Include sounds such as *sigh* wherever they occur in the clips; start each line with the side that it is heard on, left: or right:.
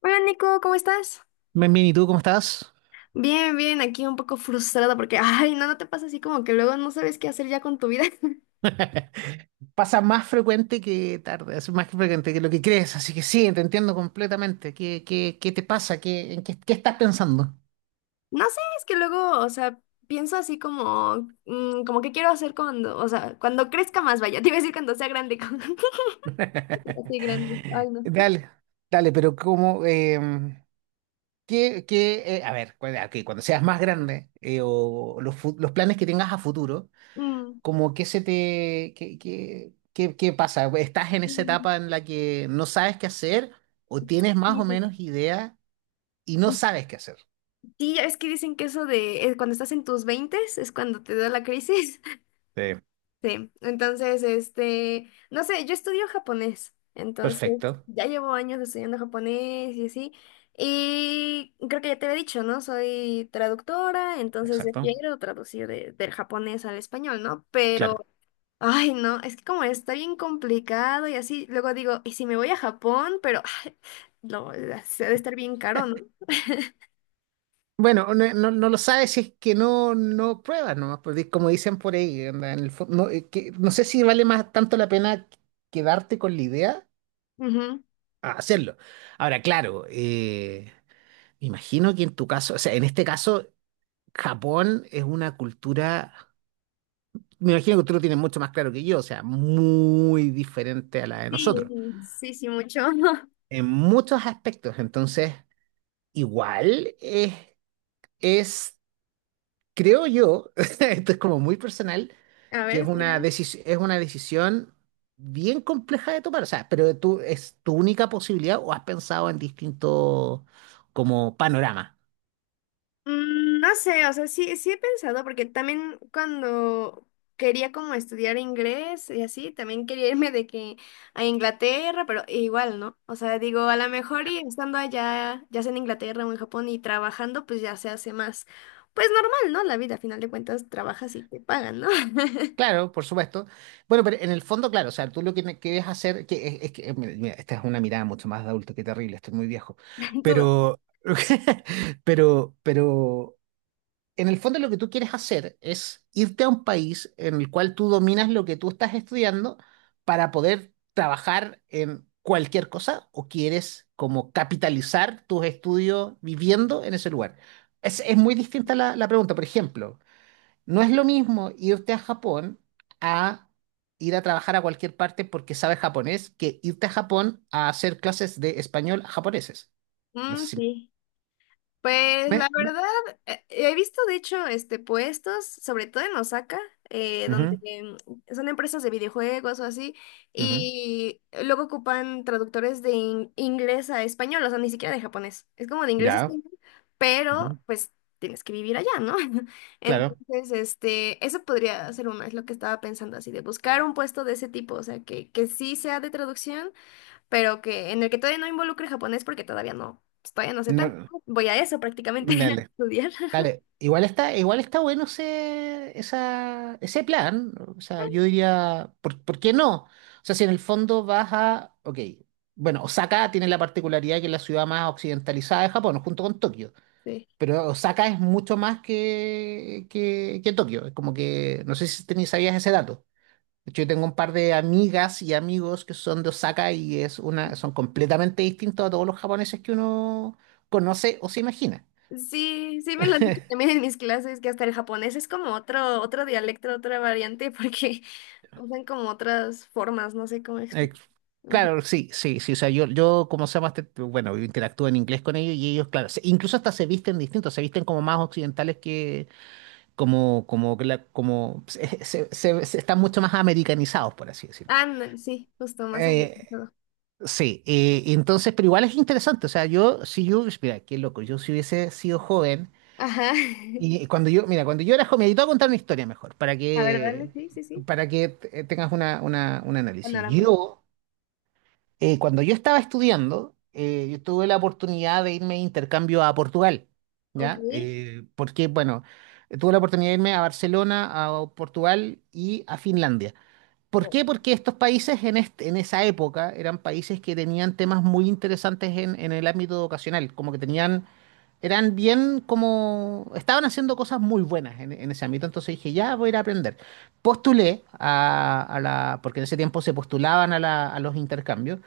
left: Hola Nico, ¿cómo estás?
right: Bien, bien, ¿y tú cómo estás?
left: Bien, bien, aquí un poco frustrada porque, ay, no, no te pasa así como que luego no sabes qué hacer ya con tu vida. *laughs*
right: *laughs* Pasa más frecuente que tarde, es más frecuente que lo que crees, así que sí, te entiendo completamente. ¿Qué te pasa? ¿En qué estás pensando?
left: No sé, es que luego, o sea, pienso así como, como que quiero hacer cuando, o sea, cuando crezca más, vaya, *laughs* te iba a decir cuando sea grande, *laughs* así
right: *laughs*
left: grande, ay, no.
right: Dale, dale, pero como, a ver, ok, cuando seas más grande o los, los planes que tengas a futuro.
left: Mm.
right: ¿Cómo qué se te, qué pasa? ¿Estás en esa
left: Mm.
right: etapa en la que no sabes qué hacer o tienes más o
left: Sí.
right: menos idea y no sabes qué hacer?
left: Sí, ya ves que dicen que eso de cuando estás en tus veintes es cuando te da la crisis.
right: Sí,
left: Sí, entonces, este, no sé, yo estudio japonés, entonces
right: perfecto,
left: ya llevo años estudiando japonés y así, y creo que ya te había dicho, ¿no? Soy traductora, entonces yo
right: exacto,
left: quiero traducir del japonés al español, ¿no?
right: claro.
left: Pero, ay, no, es que como está bien complicado y así, luego digo, ¿y si me voy a Japón? Pero, ay, no, se ha de estar bien caro, ¿no?
right: Bueno, no lo sabes si es que no pruebas nomás, porque como dicen por ahí, onda, en el fo- no, que, no sé si vale más tanto la pena quedarte con la idea
left: Ujú.
right: a hacerlo. Ahora, claro, me imagino que en tu caso, o sea, en este caso, Japón es una cultura, me imagino que tú lo tienes mucho más claro que yo, o sea, muy diferente a la de
left: Sí,
right: nosotros,
left: sí, sí, mucho. *laughs*
right: en muchos aspectos, entonces, igual es, creo yo, *laughs* esto es como muy personal,
left: A
right: que
left: ver,
right: es
left: sí,
right: una
left: dale.
right: decisión, bien compleja de tomar, o sea, pero tú, ¿es tu única posibilidad o has pensado en distintos como panorama?
left: No sé, o sea, sí, sí he pensado, porque también cuando quería como estudiar inglés y así, también quería irme de que a Inglaterra, pero igual, ¿no? O sea, digo, a lo mejor y estando allá, ya sea en Inglaterra o en Japón y trabajando, pues ya se hace más, pues normal, ¿no? La vida, a final de cuentas, trabajas y te pagan, ¿no? *laughs*
right: Claro, por supuesto. Bueno, pero en el fondo, claro, o sea, tú lo que quieres hacer, que es que, mira, esta es una mirada mucho más de adulto, qué terrible, estoy muy viejo,
left: Tú-
right: pero, *laughs* pero, en el fondo lo que tú quieres hacer es irte a un país en el cual tú dominas lo que tú estás estudiando para poder trabajar en cualquier cosa, o quieres como capitalizar tus estudios viviendo en ese lugar. Es muy distinta la pregunta. Por ejemplo, no es lo mismo irte a Japón a ir a trabajar a cualquier parte porque sabes japonés, que irte a Japón a hacer clases de español a japoneses. No
left: Mm,
right: sé si
left: sí. Pues
right: me...
left: la
right: me-
left: verdad, he visto de hecho puestos, sobre todo en Osaka, donde
right: Ujú,
left: son empresas de videojuegos o así,
right: ujú.
left: y luego ocupan traductores de inglés a español, o sea, ni siquiera de japonés. Es como de inglés a
right: Ya.
left: español, pero
right: Ujú.
left: pues tienes que vivir allá, ¿no? *laughs*
right: Claro.
left: Entonces, este, eso podría ser uno, es lo que estaba pensando así, de buscar un puesto de ese tipo, o sea, que sí sea de traducción pero que en el que todavía no involucre japonés porque todavía no, pues, todavía no sé tanto,
right: No,
left: ¿no? Voy a eso prácticamente *laughs* a
right: dale.
left: estudiar.
right: Dale, igual está, bueno ese plan. O sea, yo diría, ¿por qué no? O sea, si en el fondo vas a, ok, bueno, Osaka tiene la particularidad que es la ciudad más occidentalizada de Japón, junto con Tokio.
left: Sí.
right: Pero Osaka es mucho más que Tokio. Es como que, no sé si sabías ese dato. De hecho, yo tengo un par de amigas y amigos que son de Osaka y son completamente distintos a todos los japoneses que uno conoce o se imagina.
left: Sí, sí me lo han dicho también en mis clases que hasta el japonés es como otro dialecto, otra variante porque *laughs* usan como otras formas, no sé cómo
right: Ex-
left: explicar. Ujú.
right: claro, sí, sí, sí. O sea, yo como se llama, este, bueno, interactúo en inglés con ellos, y ellos, claro, incluso hasta se visten distintos, se visten como más occidentales, que como, que la- como se- se- se están mucho más americanizados, por así decirlo.
left: Ah, no, sí, justo más
right: Eh,
left: amplificado.
right: sí, entonces, pero igual es interesante. O sea, yo, si yo, mira, qué loco, yo si hubiese sido joven,
left: Ajá. *laughs*
right: y mira, cuando yo era joven, y te voy a contar una historia mejor, para
left: A ver, dale,
right: que,
left: sí, sí, sí.
right: para que tengas una, un análisis.
left: Panorama.
right: Yo. Cuando yo estaba estudiando, yo tuve la oportunidad de irme de intercambio a Portugal,
left: Ok.
right: ¿ya? Porque, bueno, tuve la oportunidad de irme a Barcelona, a Portugal y a Finlandia. ¿Por
left: Oh.
right: qué? Porque estos países en esa época eran países que tenían temas muy interesantes en, el ámbito educacional, como que tenían, eran bien como. Estaban haciendo cosas muy buenas en, ese ámbito, entonces dije, ya voy a ir a aprender. Postulé a la, porque en ese tiempo se postulaban a los intercambios,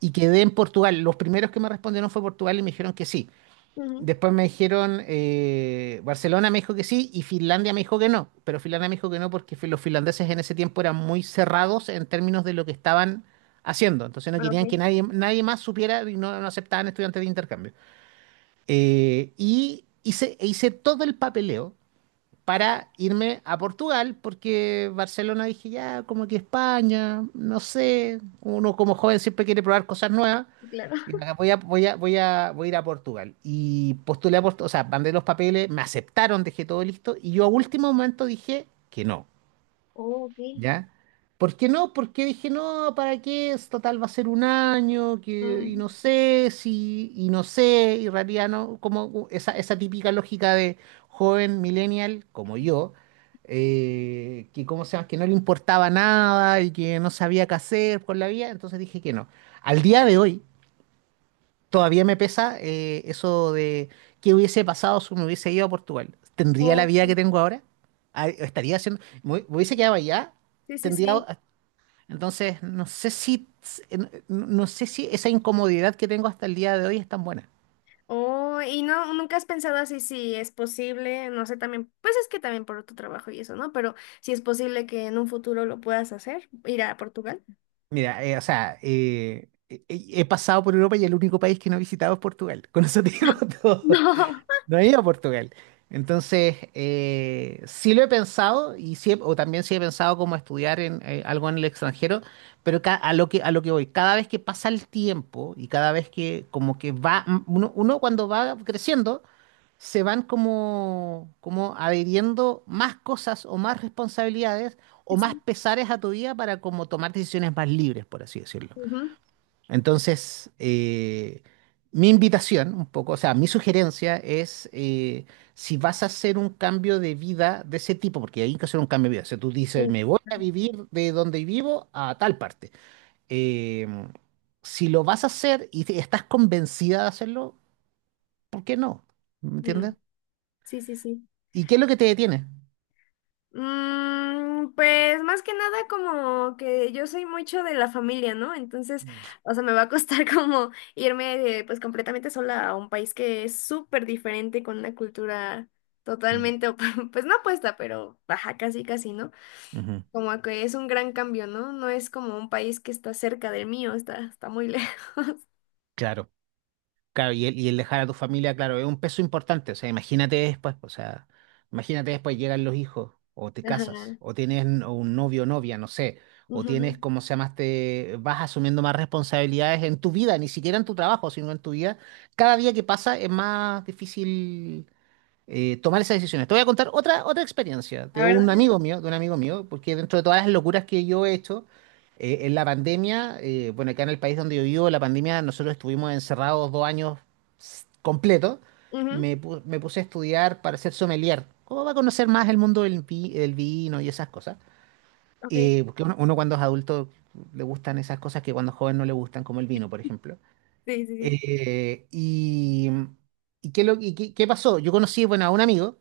right: y quedé en Portugal. Los primeros que me respondieron fue Portugal, y me dijeron que sí.
left: Ujú.
right: Después me dijeron, Barcelona me dijo que sí y Finlandia me dijo que no, pero Finlandia me dijo que no porque los finlandeses en ese tiempo eran muy cerrados en términos de lo que estaban haciendo, entonces no
left: Ah. Ok.
right: querían que nadie, nadie más supiera, y no aceptaban estudiantes de intercambio. E hice todo el papeleo para irme a Portugal, porque Barcelona dije, ya, como que España, no sé, uno como joven siempre quiere probar cosas nuevas.
left: Sí, claro.
right: Y acá
left: *laughs*
right: voy a ir a Portugal. Y postulé a Portugal, o sea, mandé los papeles, me aceptaron, dejé todo listo. Y yo a último momento dije que no.
left: Oh, ok.
right: ¿Ya? ¿Por qué no? Porque dije, no, ¿para qué? Es total, va a ser un año, que, y no
left: Mm,
right: sé, si, y no sé, y en realidad no, como esa típica lógica de joven millennial como yo, que, ¿cómo se llama?, que no le importaba nada y que no sabía qué hacer por la vida, entonces dije que no. Al día de hoy, todavía me pesa eso de qué hubiese pasado si me hubiese ido a Portugal. ¿Tendría la vida que
left: ok.
right: tengo ahora? Ah, ¿estaría haciendo, me hubiese quedado allá?
left: Sí, sí,
right: Tendría,
left: sí.
right: entonces, no sé si, no sé si esa incomodidad que tengo hasta el día de hoy es tan buena.
left: Oh, y no, nunca has pensado así si es posible, no sé, también, pues es que también por tu trabajo y eso, ¿no? Pero si es posible que en un futuro lo puedas hacer, ir a Portugal. *laughs*
right: Mira, o sea, he pasado por Europa y el único país que no he visitado es Portugal. *laughs* Con eso te digo *laughs* todo.
left: No.
right: No he ido a Portugal. Entonces, sí lo he pensado, y sí o también sí he pensado como estudiar en, algo en el extranjero, pero a lo que, voy, cada vez que pasa el tiempo, y cada vez que como que va, uno, cuando va creciendo, se van como, como adhiriendo más cosas, o más responsabilidades, o
left: Sí,
right: más
left: sí.
right: pesares a tu vida, para como tomar decisiones más libres, por así decirlo.
left: Ujú.
right: Entonces, mi invitación, un poco, o sea, mi sugerencia es, si vas a hacer un cambio de vida de ese tipo, porque hay que hacer un cambio de vida, o sea, tú dices,
left: Sí.
right: me voy a vivir de donde vivo a tal parte. Eh, si lo vas a hacer y estás convencida de hacerlo, ¿por qué no? ¿Me entiendes?
left: Mm, sí, sí. Sí.
right: ¿Y qué es lo que te detiene?
left: Pues más que nada como que yo soy mucho de la familia, ¿no? Entonces,
right: Mm.
left: o sea, me va a costar *laughs* como irme de, pues completamente sola a un país que es súper diferente con una cultura
right: Mm.
left: totalmente, *laughs* pues no opuesta, pero baja casi, casi, ¿no?
right: Ujú.
left: Como que es un gran cambio, ¿no? No es como un país que está cerca del mío, está muy lejos. *laughs*
right: Claro, claro, y el, dejar a tu familia, claro, es un peso importante. O sea, imagínate después, o sea, imagínate después llegan los hijos, o te casas,
left: Ajá.
right: o tienes un novio o novia, no sé, o tienes,
left: Ujú.
right: como se llama, este, vas asumiendo más responsabilidades en tu vida, ni siquiera en tu trabajo, sino en tu vida. Cada día que pasa es más difícil tomar esas decisiones. Te voy a contar otra experiencia
left: A
right: de
left: ver,
right: un
left: dale.
right: amigo mío, porque dentro de todas las locuras que yo he hecho, en la pandemia, bueno, acá en el país donde yo vivo, la pandemia, nosotros estuvimos encerrados dos años completos.
left: Ujú.
right: Me puse a estudiar para ser sommelier. ¿Cómo va a conocer más el mundo del vino y esas cosas?
left: Ok.
right: Porque uno, cuando es adulto, le gustan esas cosas que cuando es joven no le gustan, como el vino, por ejemplo.
left: Sí, sí, sí.
right: Eh, y, ¿Y qué, lo, y qué, qué pasó? Yo conocí, bueno, a un amigo,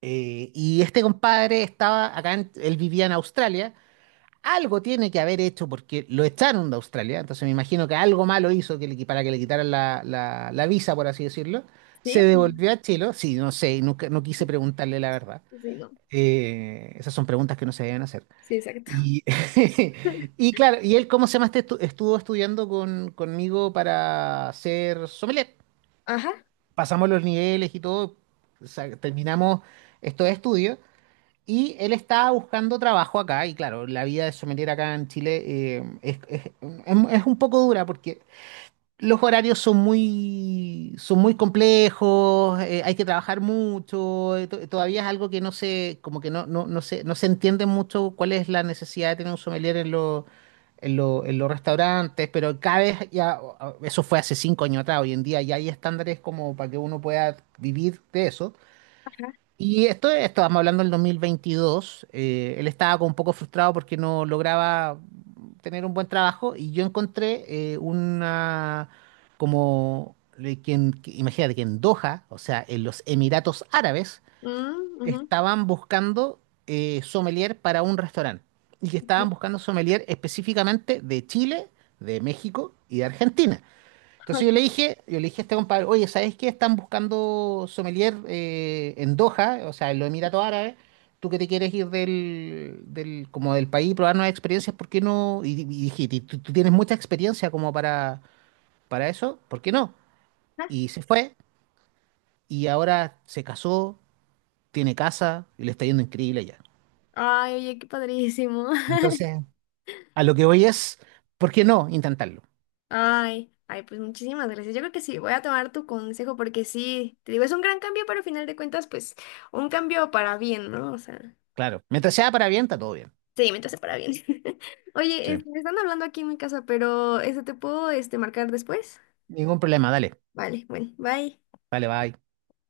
right: y este compadre estaba acá, él vivía en Australia. Algo tiene que haber hecho porque lo echaron de Australia. Entonces me imagino que algo malo hizo para que le quitaran la visa, por así decirlo.
left: Sí,
right: Se devolvió a Chile. Sí, no sé, nunca, no quise preguntarle la verdad.
left: pues, sí, no.
right: Esas son preguntas que no se deben hacer.
left: Sí, exacto.
right: Y, *laughs* y claro, ¿y él cómo se llama?, este estuvo estudiando conmigo para ser sommelier.
left: Ajá.
right: Pasamos los niveles y todo, o sea, terminamos estos estudios. Y él estaba buscando trabajo acá, y claro, la vida de sommelier acá en Chile, eh, es, es- es un poco dura porque los horarios son muy, complejos, hay que trabajar mucho, todavía es algo que no se, como que no se entiende mucho cuál es la necesidad de tener un sommelier en los, en los restaurantes, pero cada vez ya, eso fue hace cinco años atrás, hoy en día ya hay estándares como para que uno pueda vivir de eso.
left: Ajá.
right: Y esto, estábamos hablando del 2022, él estaba como un poco frustrado porque no lograba tener un buen trabajo, y yo encontré una, como, le- que en- que- imagínate que en Doha, o sea, en los Emiratos Árabes,
left: Mm, ujú,
right: estaban buscando sommelier para un restaurante, y que estaban
left: sí,
right: buscando sommelier específicamente de Chile, de México y de Argentina.
left: *laughs*
right: Entonces yo le
left: ok.
right: dije, a este compadre, oye, ¿sabes qué? Están buscando sommelier en Doha, o sea, en los Emiratos Árabes. Tú que te quieres ir del país, probar nuevas experiencias, ¿por qué no? Y dije: "Tú tienes mucha experiencia como para, eso, ¿por qué no?"
left: Ajá.
right: Y se fue, y ahora se casó, tiene casa, y le está yendo increíble allá.
left: Ay, oye, qué padrísimo. *laughs*
right: Entonces, a lo que voy es, ¿por qué no intentarlo?
left: Ay, ay, pues muchísimas gracias. Yo creo que sí, voy a tomar tu consejo porque sí, te digo, es un gran cambio, pero al final de cuentas, pues, un cambio para bien, ¿no? O sea.
right: Claro, mientras sea para bien, está todo bien.
left: Sí, mientras se para bien. *laughs* Oye,
right: Sí.
left: este, me están hablando aquí en mi casa, pero este, ¿te puedo este, marcar después?
right: Ningún problema, dale,
left: Vale, bueno, bye.
right: dale, bye.